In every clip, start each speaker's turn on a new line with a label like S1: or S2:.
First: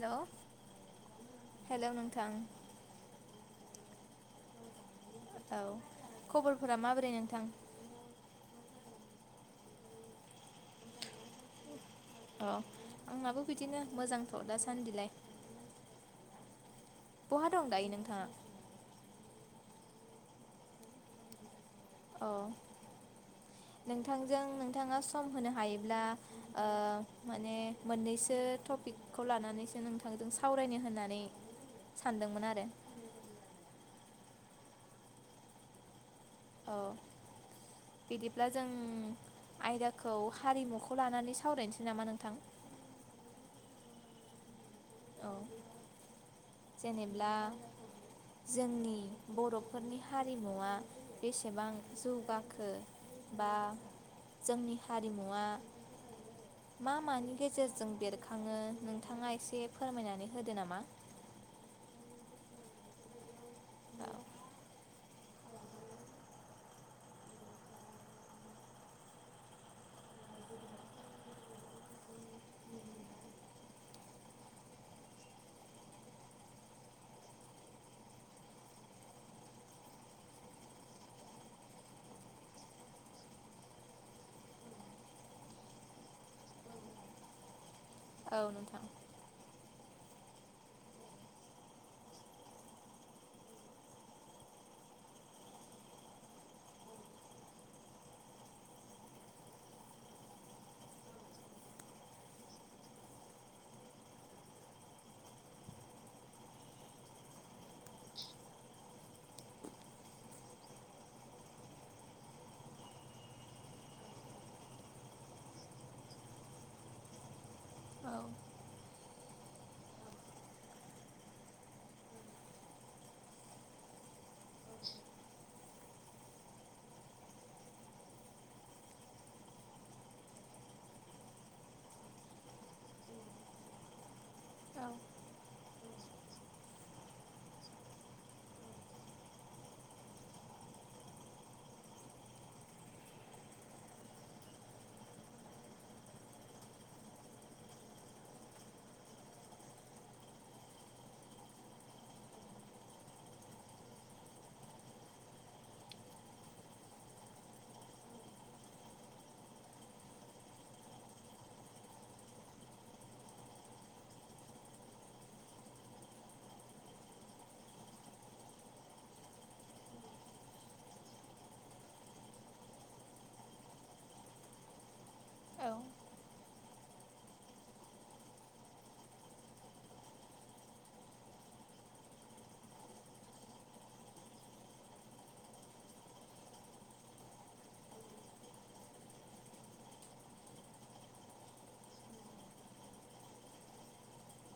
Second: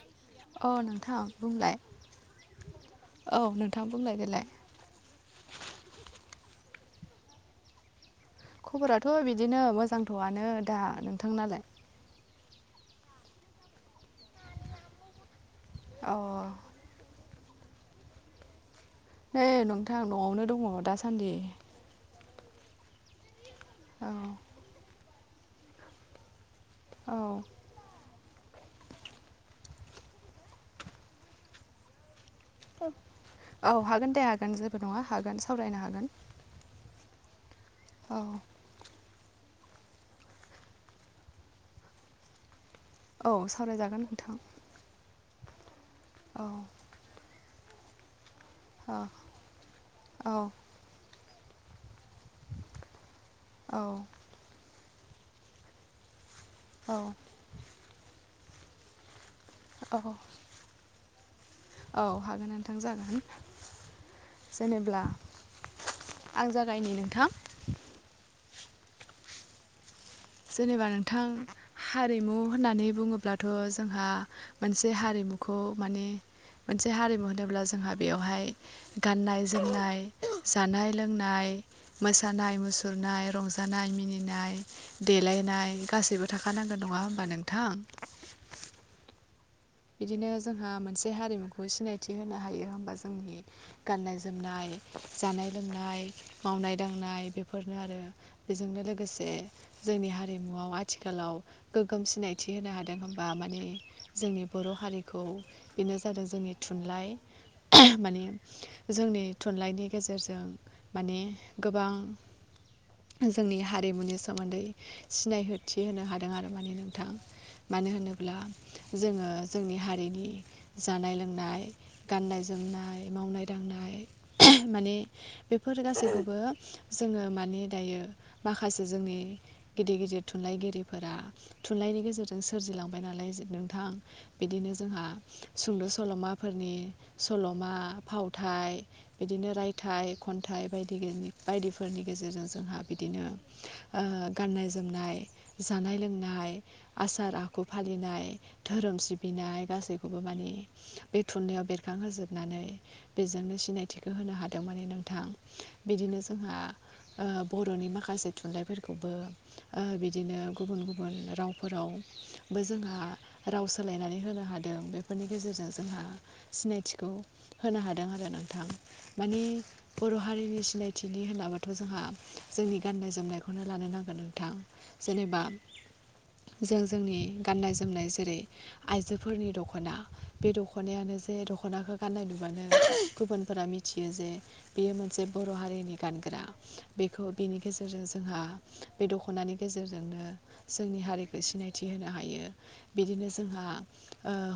S1: हेल'
S2: औ नोंथां बुंलाय
S1: हेल' नोंथां
S2: औ नोंथां बुंलाय देलाय
S1: औ खबरफोरा माबोरै नोंथां
S2: खबराथ' बिदिनो मोजांथ'आनो दा नोंथांनालाय
S1: औ आंनाबो बिदिनो मोजांथ' दासान्दिलाय
S2: अ
S1: बहा दं दायो नोंथाङा?
S2: नै नोंथां न'आवनो दङ दासान्दि
S1: औ
S2: औ
S1: नोंथांजों नोंथाङा सम होनो हायोब्ला ओ
S2: औ
S1: माने मोननैसो टपिकखौ लानानैसो नोंथांजों सावरायनो होननानै सानदोंमोन आरो
S2: औ हागोन दे हागोन जेबो नङा हागोन सावरायनो हागोन।
S1: औ
S2: औ
S1: बिदिब्ला जों आयदाखौ हारिमुखौ लानानै सावरायनोसै नामा नोंथां।
S2: औ सावरायजागोन नोंथां।
S1: औ
S2: औ
S1: जेनेब्ला
S2: औ
S1: जोंनि बर'फोरनि
S2: औ
S1: हारिमुवा बेसेबां जौगाखो बा
S2: औ
S1: जोंनि हारिमुवा मा
S2: औ
S1: मानि गेजेरजों बेरखाङो नोंथाङा एसे
S2: औ
S1: फोरमायनानै होदो नामा?
S2: औ हागोन नोंथां जागोन
S1: औ
S2: जेनेब्ला आं जागायनि नोंथां। जेनेबा नोंथां हारिमु होननानै बुङोब्ला थ' जोंहा मोनसे हारिमुखौ माने मोनसे हारिमु होनोब्ला जोंहा बेयावहाय गाननाय जोमनाय जानाय लोंनाय मोसानाय मुसुरनाय रंजानाय मिनिनाय देलायनाय गासैबो थाखानांगोन नङा होमबा नोंथां।
S1: औ नोंथां
S2: बिदिनो जोंहा मोनसे हारिमुखौ सिनायथि होनो हायो होनबा जोंनि गाननाय जोमनाय जानाय लोंनाय मावनाय दांनाय बेफोरनो आरो बेजोंनो लोगोसे जोंनि हारिमुआव आथिखालाव गोगोम सिनायथि होनो हादों होनबा माने जोंनि बर' हारिखौ बेनो जादों जोंनि थुनलाइ माने जोंनि थुनलाइनि गेजेरजों माने गोबां जोंनि हारिमुनि सोमोन्दै सिनायहोथि होनो हादों आरो माने नोंथां मानो
S1: औ
S2: होनोब्ला जोङो जोंनि हारिनि जानाय लोंनाय गाननाय जोमनाय मावनाय दांनाय माने बे फोर गासैखौबो जोङो माने दायो माखासे जोंनि गिदिर गिदिर थुनलाइगिरिफोरा थुनलाइनि गेजेरजों सोरजिलांबाय नालाय नोंथां। बिदिनो
S1: औ
S2: जोंहा सुंद' सल'माफोरनि सल'मा फावथाइ बिदिनो रायथाइ खन्थाइ बायदि बायदिफोरनि गेजेरजों जोंहा बिदिनो ओ गाननाय जोमनाय जानाय लोंनाय आसार आखु फालिनाय धोरोम सिब बिनाय गासैखौबो माने बे थुनलाइयाव बेरखांहोजोबनानै बेजोंनो सिनायथिखौ होनो हादों माने नोंथां बिदिनो जोंहा बर'नि माखासे थुनलाइफोरखौबो बिदिनो गुबुन गुबुन रावफोराव बो जोंहा राव सोलायनानै होनो हादों बेफोरनि गेजेरजों जोंहा सिनायथिखौ होनो हादों आरो नोंथां माने बर' हारिनि सिनायथिनि होनलाबाथ' जोंहा जोंनि गाननाय जोमनायखौनो लानो नांगोन नोंथां जेनेबा
S1: औ
S2: जों जोंनि गाननाय जोमनाय जेरै आइजोफोरनि दख'ना बे दख'नायानो जे दख'नाखौ गाननाय नुबो गुबुनफोरा मिथि मिथियो जे बियो मोनसे बर' हारिनि गानग्रा बेखौ बिनि गेजेरजों जोंहा बे दख'नानि गेजेरजोंनो जोंनि हारिखौ सिनायथि होनो हायो बिदिनो जोंहा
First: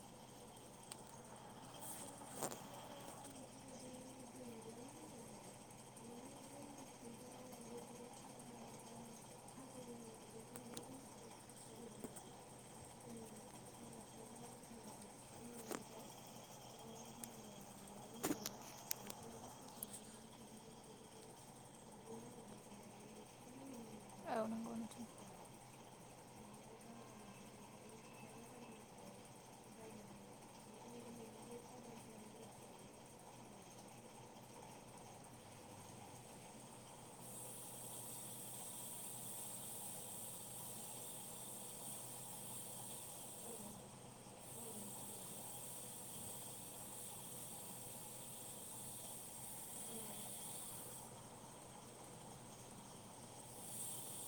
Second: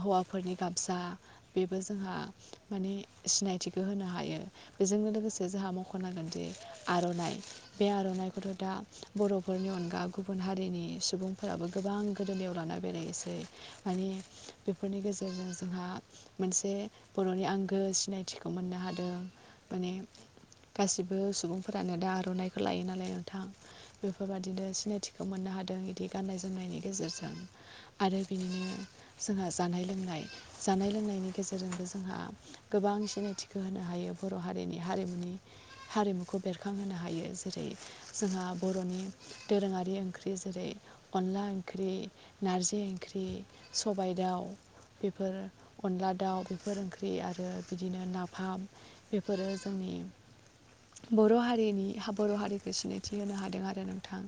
S2: हौवाफोरनि गामसा बेबो जोंहा माने सिनायथिखौ होनो हायो बेजों लोगोसे जोंहा मख'नांगोनदि आर' ननाय बे आर'नाइखौथ' दा बर'फोरनि अनगा गुबुन हारिनि सुबुंफोराबो गोबां गोदोनियाव लाना बेरायनोसै मानिे बेफोरनि गेजेरजों जोंहा मोनसे बर'नि आंगो सिनायथिखौ मोननो हादों माने गासिबो सुबुंफोरानो दा आर'नाइखौ लायो नालाय नोंथां।
S1: औ
S2: बेफोरबायादिनो
S1: नंगौ नोंथां
S2: सिनायथिखौ मोननो हादों इदि गाननाय जोमनायनि गेजेरजों आरो बिनिनो जोंहा जानाय लोंनाय जानाय लोंनायनि गेजेरजोंबो जोंहा गोबां सिनायथिख होनो हायो बर' हारिनि हारिमुनि हारिमुखौ बेरखांहोनो हायो जेरै जोंहा बर'नि दोरोङारि ओंख्रि जेरै अनला ओंख्रि नारजि ओंख्रि सबायाइ दाउ। बेफोर अनला दाउ बेफोर ओंख्रि आरो बिदिनो नाफाम बेफोरो जोंनि बर' हारिनि बर' हारिखौ सिनायथि होनो हादों आरो नोंथां।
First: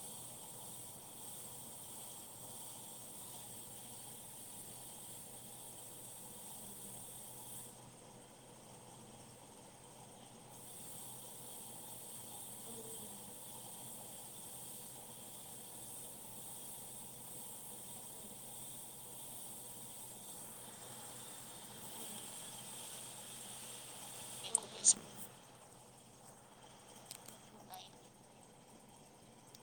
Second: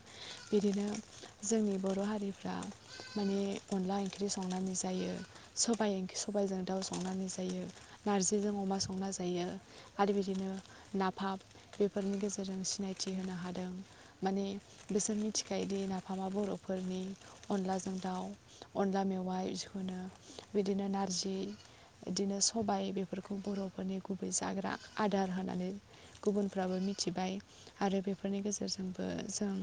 S2: बिदिनो जोंनि बर' हारिफ्रा माने अनला ओंख्रि संनानै जायो सबाइ - सबाइजों दाउ संनानै जायो। नारजिजों अमा संना जायो आरो बिदिनो नाफाम बेफोरनि गेजेरजों सिनायथि होनो हादों। माने बिसोर मिथिखायोदि नाफामा बर'फोरनि अनलाजों दाउ अनला मेवाइ बिखौनो बिदिनो नारजि। बिदिनो सबाय बेफोरखौ बर'फोरनि गुबै जाग्रा आदार होनानै गुबुनफ्राबो मिथिबाय आरो बेफोरनि गेजेरजोंबो जों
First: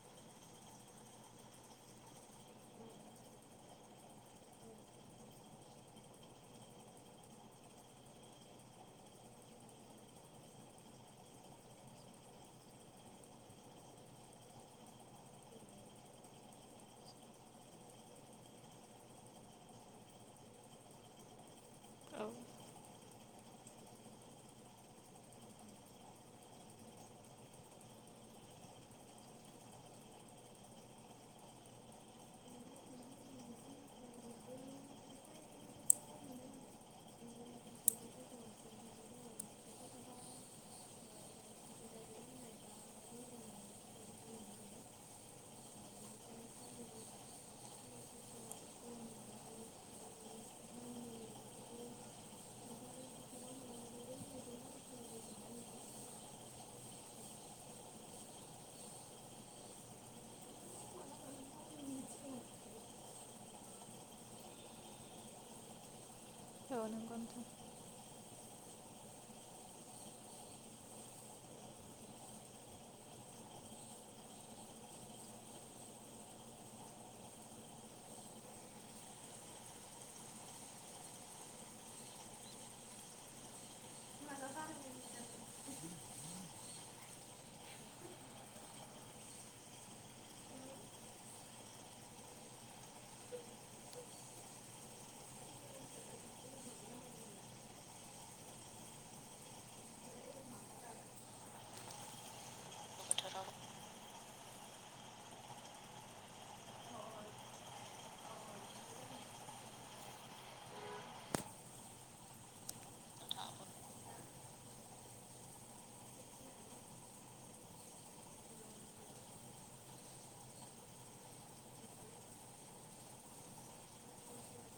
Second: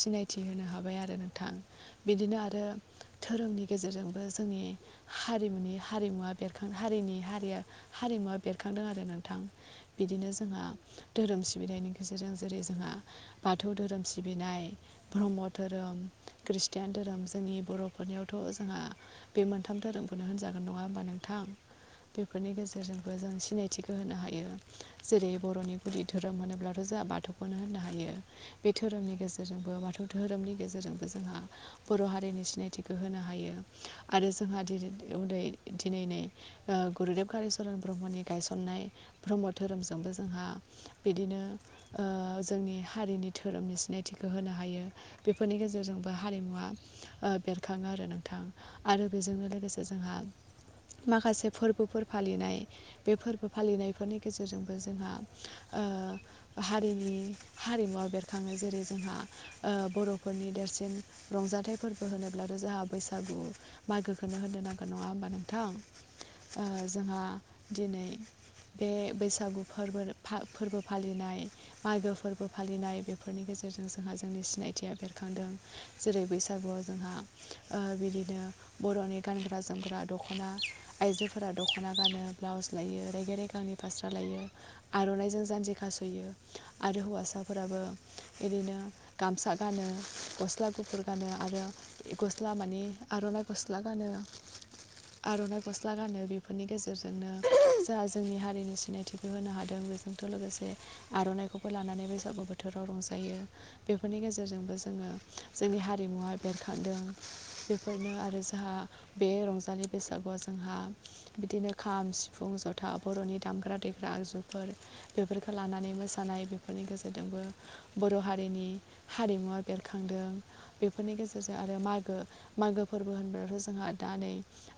S2: सिनायथि होनो हाबाय आरो नोंथां बिदिनो आरो धोरोमनि गेजेरजोंबो जोंनि हारिमुनि हारिमुवा बेख हारिनि हारिया हारिमुवा बेरखांदों आरो नोंथां। बिदिनो जोंहा धोरोम सिबिथायनि गेजेरजों जेरै जोंहा बाथौ धोरोम सिबिनाय ब्रह्म धोरोम। कृतान धोरोम जोंनि बर'फोरनियावथ' जोंहा बे मोनथाम धोरोमखौनो होनजागोन नङा होमबा नोंथां। बेफोरनि गेजेरजों बे जों सिनायथिखौ होनो हायो जेरै बर'नि गुदि धोरोम होनोब्लाथ' जोंहा बाथौखौनो होनो हायो। बे धोरोमनि गेजेरजोंबो बाथौ धोरोमनि गेजेरजोंबो जोंहा बर' हारिनि सिनायथिखौ होनो हायो आरो जोंहा उदै दिनैनि गुरुदेब कलिचरन ब्रह्मनि गायसननाय ब्रह्म धोरोमजोंबो जोंहा बिदिनो जोंनि हारिनि धोरोमनि सिनायथिखौ होनो हायो बेफोरनि गेजेरजोंबो हारिमुवा बेरखाङो आरो नोंथां आरो बेजोंनो लोगोसे जोंहा माखासे फोरबोफोर फालिनाय बे फोरबो फालिनायफोरनि गेजेरजोंबो जोंहा हारिनि हारिमुवा बेरखाङो जेरै जोंहा बर'फोरनि देरसिन रंजाथाइ फोरबो होनोब्लाथ' जोंहा बैसागु बैसागु मागोखौनो होनो नांगोन नङा होमबा
S1: औ
S2: नोंथां।
S1: नंगौ
S2: जोंहा
S1: नोंथां
S2: दिनै बे बैसागु फोरबो फोरबो फालिनाय मागो फोरबो फालिनाय बेफोरनि गेजेरजों जोंहा जोंनि सिनायथिया बेरखांदों। जेरै- बैसागुआव जोंहा बिदिनो बर'नि गानग्रा जोमग्रा दख'ना आइजोफोरा दख'ना गानो ब्लाउस लायो रेगेरेगांनि फास्रा लायो। आर'नाइजों जान्जि खास'यो आरो। हौवासाफोराबो बिदिनो गामसा गानो खस्थ गस्ला गुफुर गानो आरो गस्ला मानिे आर'नाइ गस्ला गानो। आर'नाइ गस्ला गानो बेफोरनि गेजेरजोंनो जोंहा जोंनि हारिनि सिनायथिबो होनो हादों। आोंथ' लोगोसे आर'नाइखौबो लानानै बैसागु बोथोर बोथोराव रंजायो बेफोरनि गेजेरजोंबो जोङो जोंनि हारिमुवा बेरखांदों बेफोरनो आरो जोंहा बे रंजालि बैसागुआव जोंहा बिदिनो खाम सिफुं जथा बर'नि दामग्रा देग्रा आगजुफोर। बेफोरखौ लानानै मोसानाय बेफोरनि गेजेरजोंबो बर' हारिनि हारिमुवा बेर खांदों बेफोरनि गेजेरजों आरो मागो मागो फोरबो होनबथ' जोंहा दा नै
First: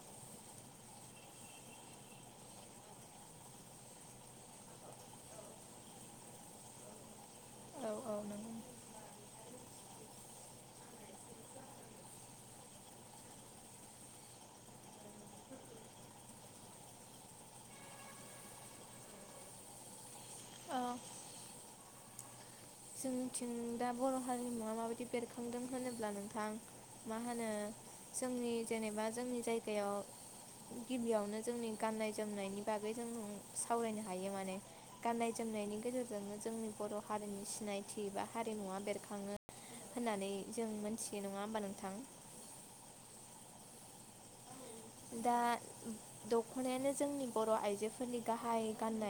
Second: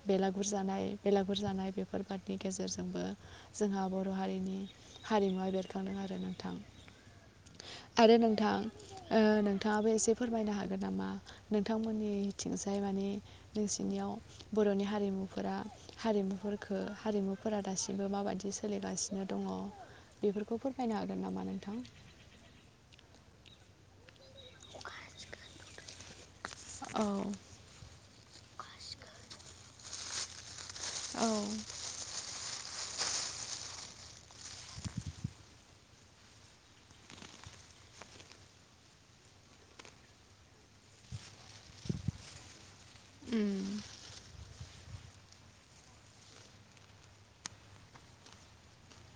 S2: बेलागुर जानाय बेलागुर जानाय बेफोर बादनि गेजेरजोंबो जोंहा बर' हारिनि हारिमुवा बेरखांदों आरो नोंथां।
S1: औ औ
S2: आरो
S1: नंगौ
S2: नोंथां ओ नोंथां। नोंथाङाबो एसे फोरमायनो हागोन नामा नोंथांमोननिथिंजाय मानि नोंसिनियाव बर'नि हारिमुफोरा हारिमुख हारिमुफोरा दासिमबो माबायदि सोलिगासिनो दङ। बेफोरखौ फोरमायनो हागोन नामा नोंथां?
S1: जोंथिं दा बर' हारिमुवा माबायदि बेरखांदों होनोब्ला नोंथां आं मा
S2: औ
S1: होनो जोंनि जेनेबा जोंनि जायगायाव
S2: औ
S1: गिबियावनो जोंनि गाननाय जोमनायनि बागै जों सावरायनो हायो माने गाननाय जोमनायनि गेजेरजोंनो जोंनि बर' हारिनि सि सिनायथि बा हारिमुवा बेरखांङो होननानै जों मोनथियो नङा होमबा नोंथां।
S2: ओ।
S1: दा दख'नायानो जोंनि बर' आइजोफोरनि गाहाय गाननाय।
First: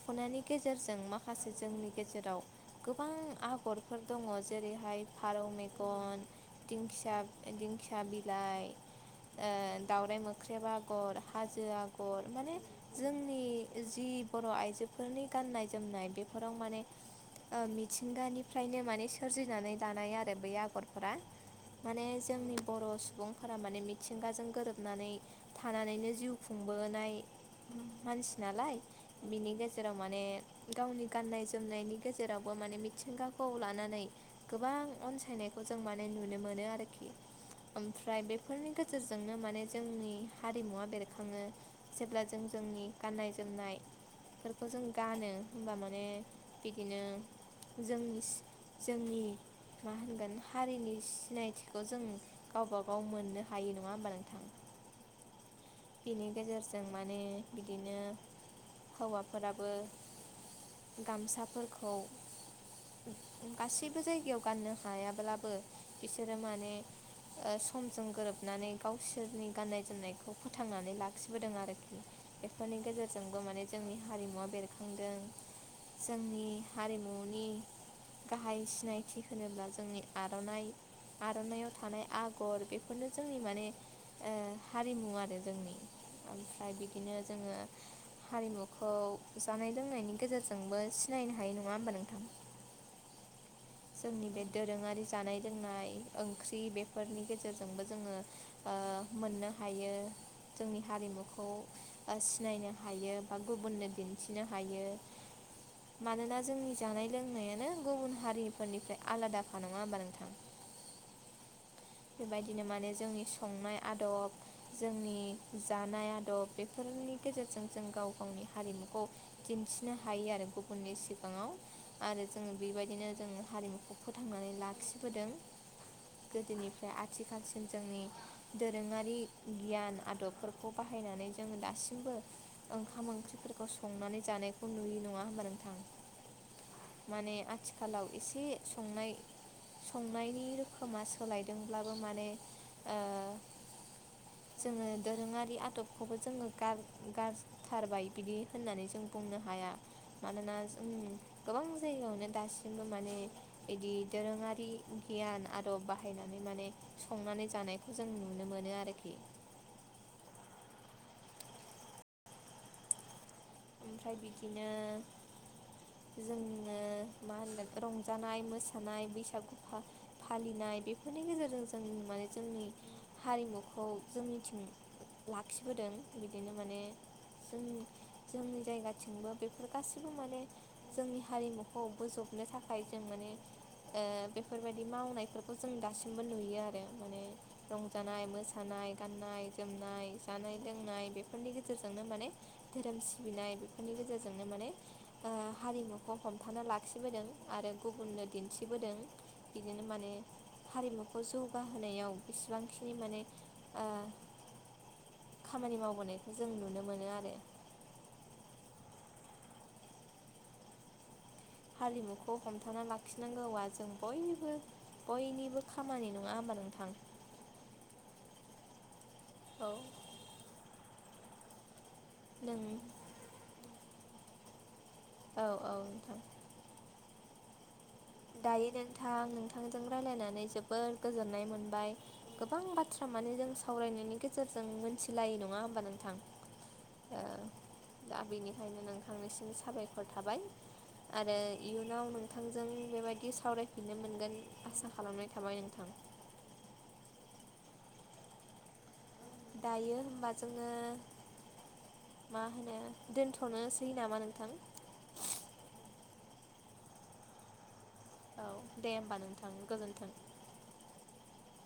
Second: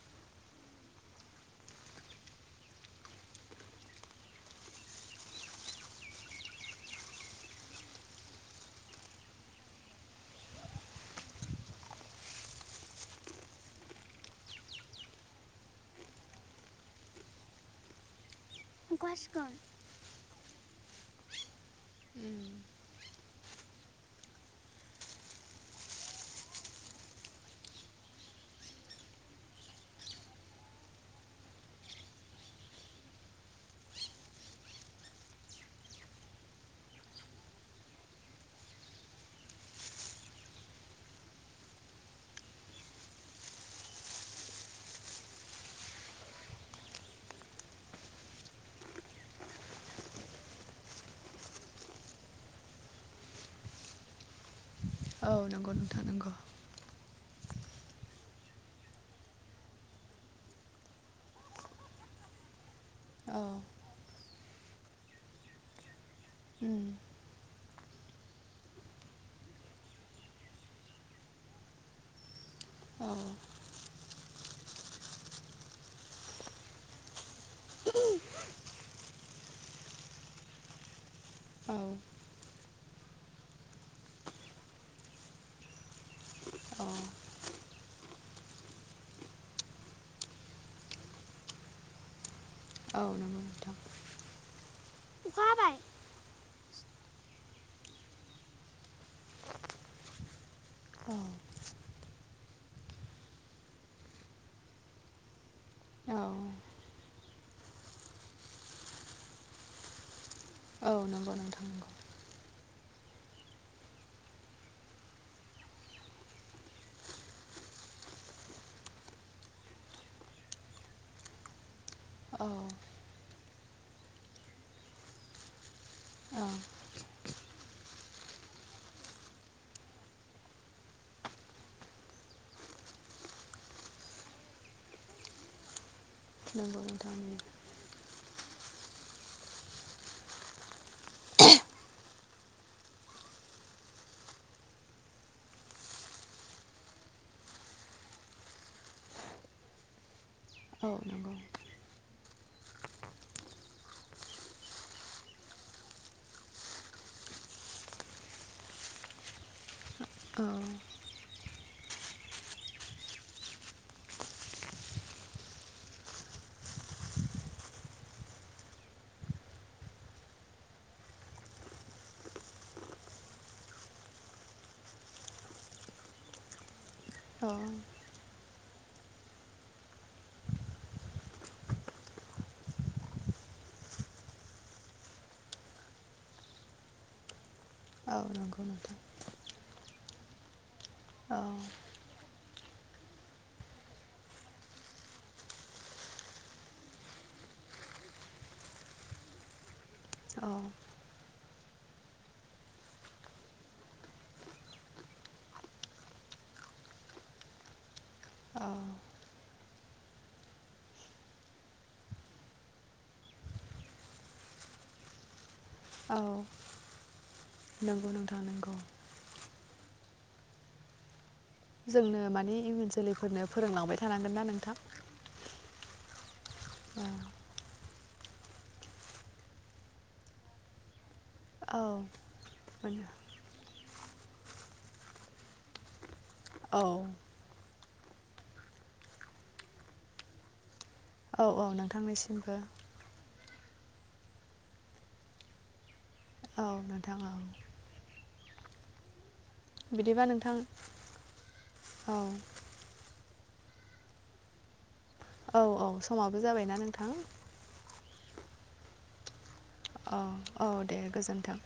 S1: दख'नायनि गेजेरजों माखासे जोंनि गेजेराव गोबां आगरफोर दङ। जेरैहाय फारौ मेगन, दिंख दिंखिया बिलाइ, ओ दाउराइ मोख्रेब आगर, हाजो आगर, माने जोंनि जि बर' आइजो बेफोरनि गाननाय जोमनाय बेफोराव माने मिथिंगानि फ्रायनो माने सोरजिनानै दानाय आरो बै आगरफोरा माने जोंनि बर' सुबुं फोर माने मिथिंगाजों गोरोबनानै थानानैनो जिउ खुंबोनाय मानसि नालाय। बेनि गेजेर जेराव माने गावनि गाननाय जोमनायनि गेजेरावबो माने मिथिंगाखौ लानानै गोबां अनसायनायखौ जों माने नुनो मोनो आरोखि। ओमफ्राय बेफोरनि गेजेरजोंनो माने जोंनि हारिमुवा बेरखांङो। जेब्ला जों जोंनि गाननाय जोमनाय बे फोरफोरखौ जों गानो होमबा माने बिदिनो जोंनि जोंनि मा होनगोन हारिनि सिनायथिखौ जों गावबा गाव मोननो हायो नङा होमबा नोंथां।
S2: औ नंगौ नोंथां
S1: बिनि
S2: नंगौ
S1: गेजेरजों माने बिदिनो हौवाफोराबो गामसाफोरखौ
S2: औ
S1: गासैबो जायगायाव गाननो हायाब्लाबो बिसोरो माने
S2: उम
S1: ओ समजों गोरोबनानै गावसोरनि गाननाय जोमनायखौ फोथांनानै लाखिबोदों आरोखि एफोरनि
S2: औ
S1: गेजेरजोंबो माने जोंनि हारिमुवा बेरखांदों जोंनि हारिमुनि गाहाय सिनायथि होनोब्ला जोंनि आर'नाइ आर'नाइआव
S2: औ
S1: थानाय आग गर बेफोरनो जोंनि माने ओ हारिमु आरो जोंनि ओमफ्राय
S2: औ
S1: बिदिनो जोङो हारिमुखौ जानाय लोंनायनि गेजेरजोंबो सिनायनो हायो नङा होमबा नोंथां?
S2: औ नंगौ नोंथां
S1: जोंनि बे दोरोङारि जानाय लोंनाय ओंख्रि बेफोरनि गेजेरजोंबो जोङो ओ मोननो हायो जोंनि हारिमुखौ सिनायनो हायो बा गुबुननो दिन्थिनो हायो लांदां
S2: औ औ
S1: मानोना जोंनि जानाय लोंनायानो गुबुन हारिफोरनिफ्राय आलादाखा नङा होमबा नोंथां?
S2: औ नंगौ नोंथां नंगौ
S1: बेबायदिनो माने जोंनि संनाय आदब जोंनि जानाय आदब बेफोरनि गेजेरजों जों गाव गावनि हारिमुखौ दिन्थिनो हायो आरो गुबुननि सिगाङाव आरो
S2: औ
S1: जोङो बेबायदिनो जोङो हारिमुखौ फोथांनानै लाखिबोदों।
S2: औ
S1: गोदोनिफ्राय आथिखाल जोंनि दोरोङारि गियान आदबफोरखौ बाहायनानै जोङो दासिमबो ओंखाम ओंख्रिफोरखौ संनानै जानायखौ नुयो नङा होमबा नोंथां
S2: नंगौ नोंथां
S1: माने
S2: नंगौ
S1: आथिखालाव एसे संनाय संनायनि रोखोमा सोलायदोंब्लाबो माने ओ जोङो दोरोङारि आदबखौबो जोङो गार गारज थारबाय बिदि होननानै जों बुंनो हाया मानोना
S2: औ नंगौ
S1: गोबां जायगायावनो दासिमबो माने बिदि दोरोंङारि गियान आदब बाहायनानै माने संनानै जानायखौ जों नुनो मोनो आरोखि
S2: औ
S1: ओमफ्राय बिदिनो जोङो मा होनो रंजानाय मोसानाय बैसागु फा फालिनाय बेफोरनि गेजेरजों जों माने जोंनि हारिमुखौ जोंनिथिं लाखिबोदों बिदिनो माने
S2: औ
S1: जोंनि जोंनि जायगाथिंबो बेफोर गासैबो माने जोंनि हारिमुखौ बोजबनो थाखाय जों माने ओ बेफोरबायदि मावनायफोरखौ जों दासिमबो नुयो आरो माने
S2: औ
S1: रंजानाय
S2: नंगौ नोंथां
S1: मोसानाय गाननाय जोमनाय जानाय लोंनाय
S2: औ
S1: बेफोरनि गेजेरजोंनो माने धोरोम सिबिनाय बेफोरनि गेजेरजोंनो माने ओ हारिमुखौ हमथाना लाखिबोदों आरो गुबुननो दिन्थिबोदों बिदिनो माने
S2: औ
S1: हारिमुखौ जौगाहोनायाव बिसेबांखिनि माने ओ खामानि मावबोनायखौ जों नुनो मोनो आरो
S2: अ
S1: हारिमुखौ हमथाना लाखिनांगौवा जों बयनिबो बयनिबो खामानि
S2: औ
S1: नङा होमबा नोंथां
S2: नंगौ नोंथां नंगौ
S1: औ
S2: जोंनो माने
S1: नों
S2: इयुन जोलैफोरनो फोरोंलांबाय थानांगोनना नोंथां
S1: औ औ नोंथां
S2: औ
S1: दायो नोंथां नोंथांजों रायज्लायनानै जोबोर गोजोननाय मोनबाय
S2: औ
S1: गोबां
S2: मोनो
S1: बाथ्रा माने जों सावरायनायनि गेजेरजों मोनथिलायो नङा होमबा नोंथां
S2: औ।
S1: ओ दा बेनिखायनो नोंथांनिसिम साबायखर थाबाय। आरो
S2: औ औ
S1: इयुनाव
S2: नोंथांनिसिमबो
S1: नोंथांजों बेबायदि सावरायफिननो मोनगोन आसा खालामनाय थाबाय नोंथां।
S2: औ नोंथां औ।
S1: दायो
S2: बिदिबा
S1: होमबा
S2: नोंथां
S1: जोङो
S2: औ
S1: मा होनो दोनथ'नोसै नामा नोंथां?
S2: औ औ समाबो जाबायना नोंथां।
S1: औ दे होमबा नोंथां गोजोन्थों।
S2: अ अ दे गोजोन्थों।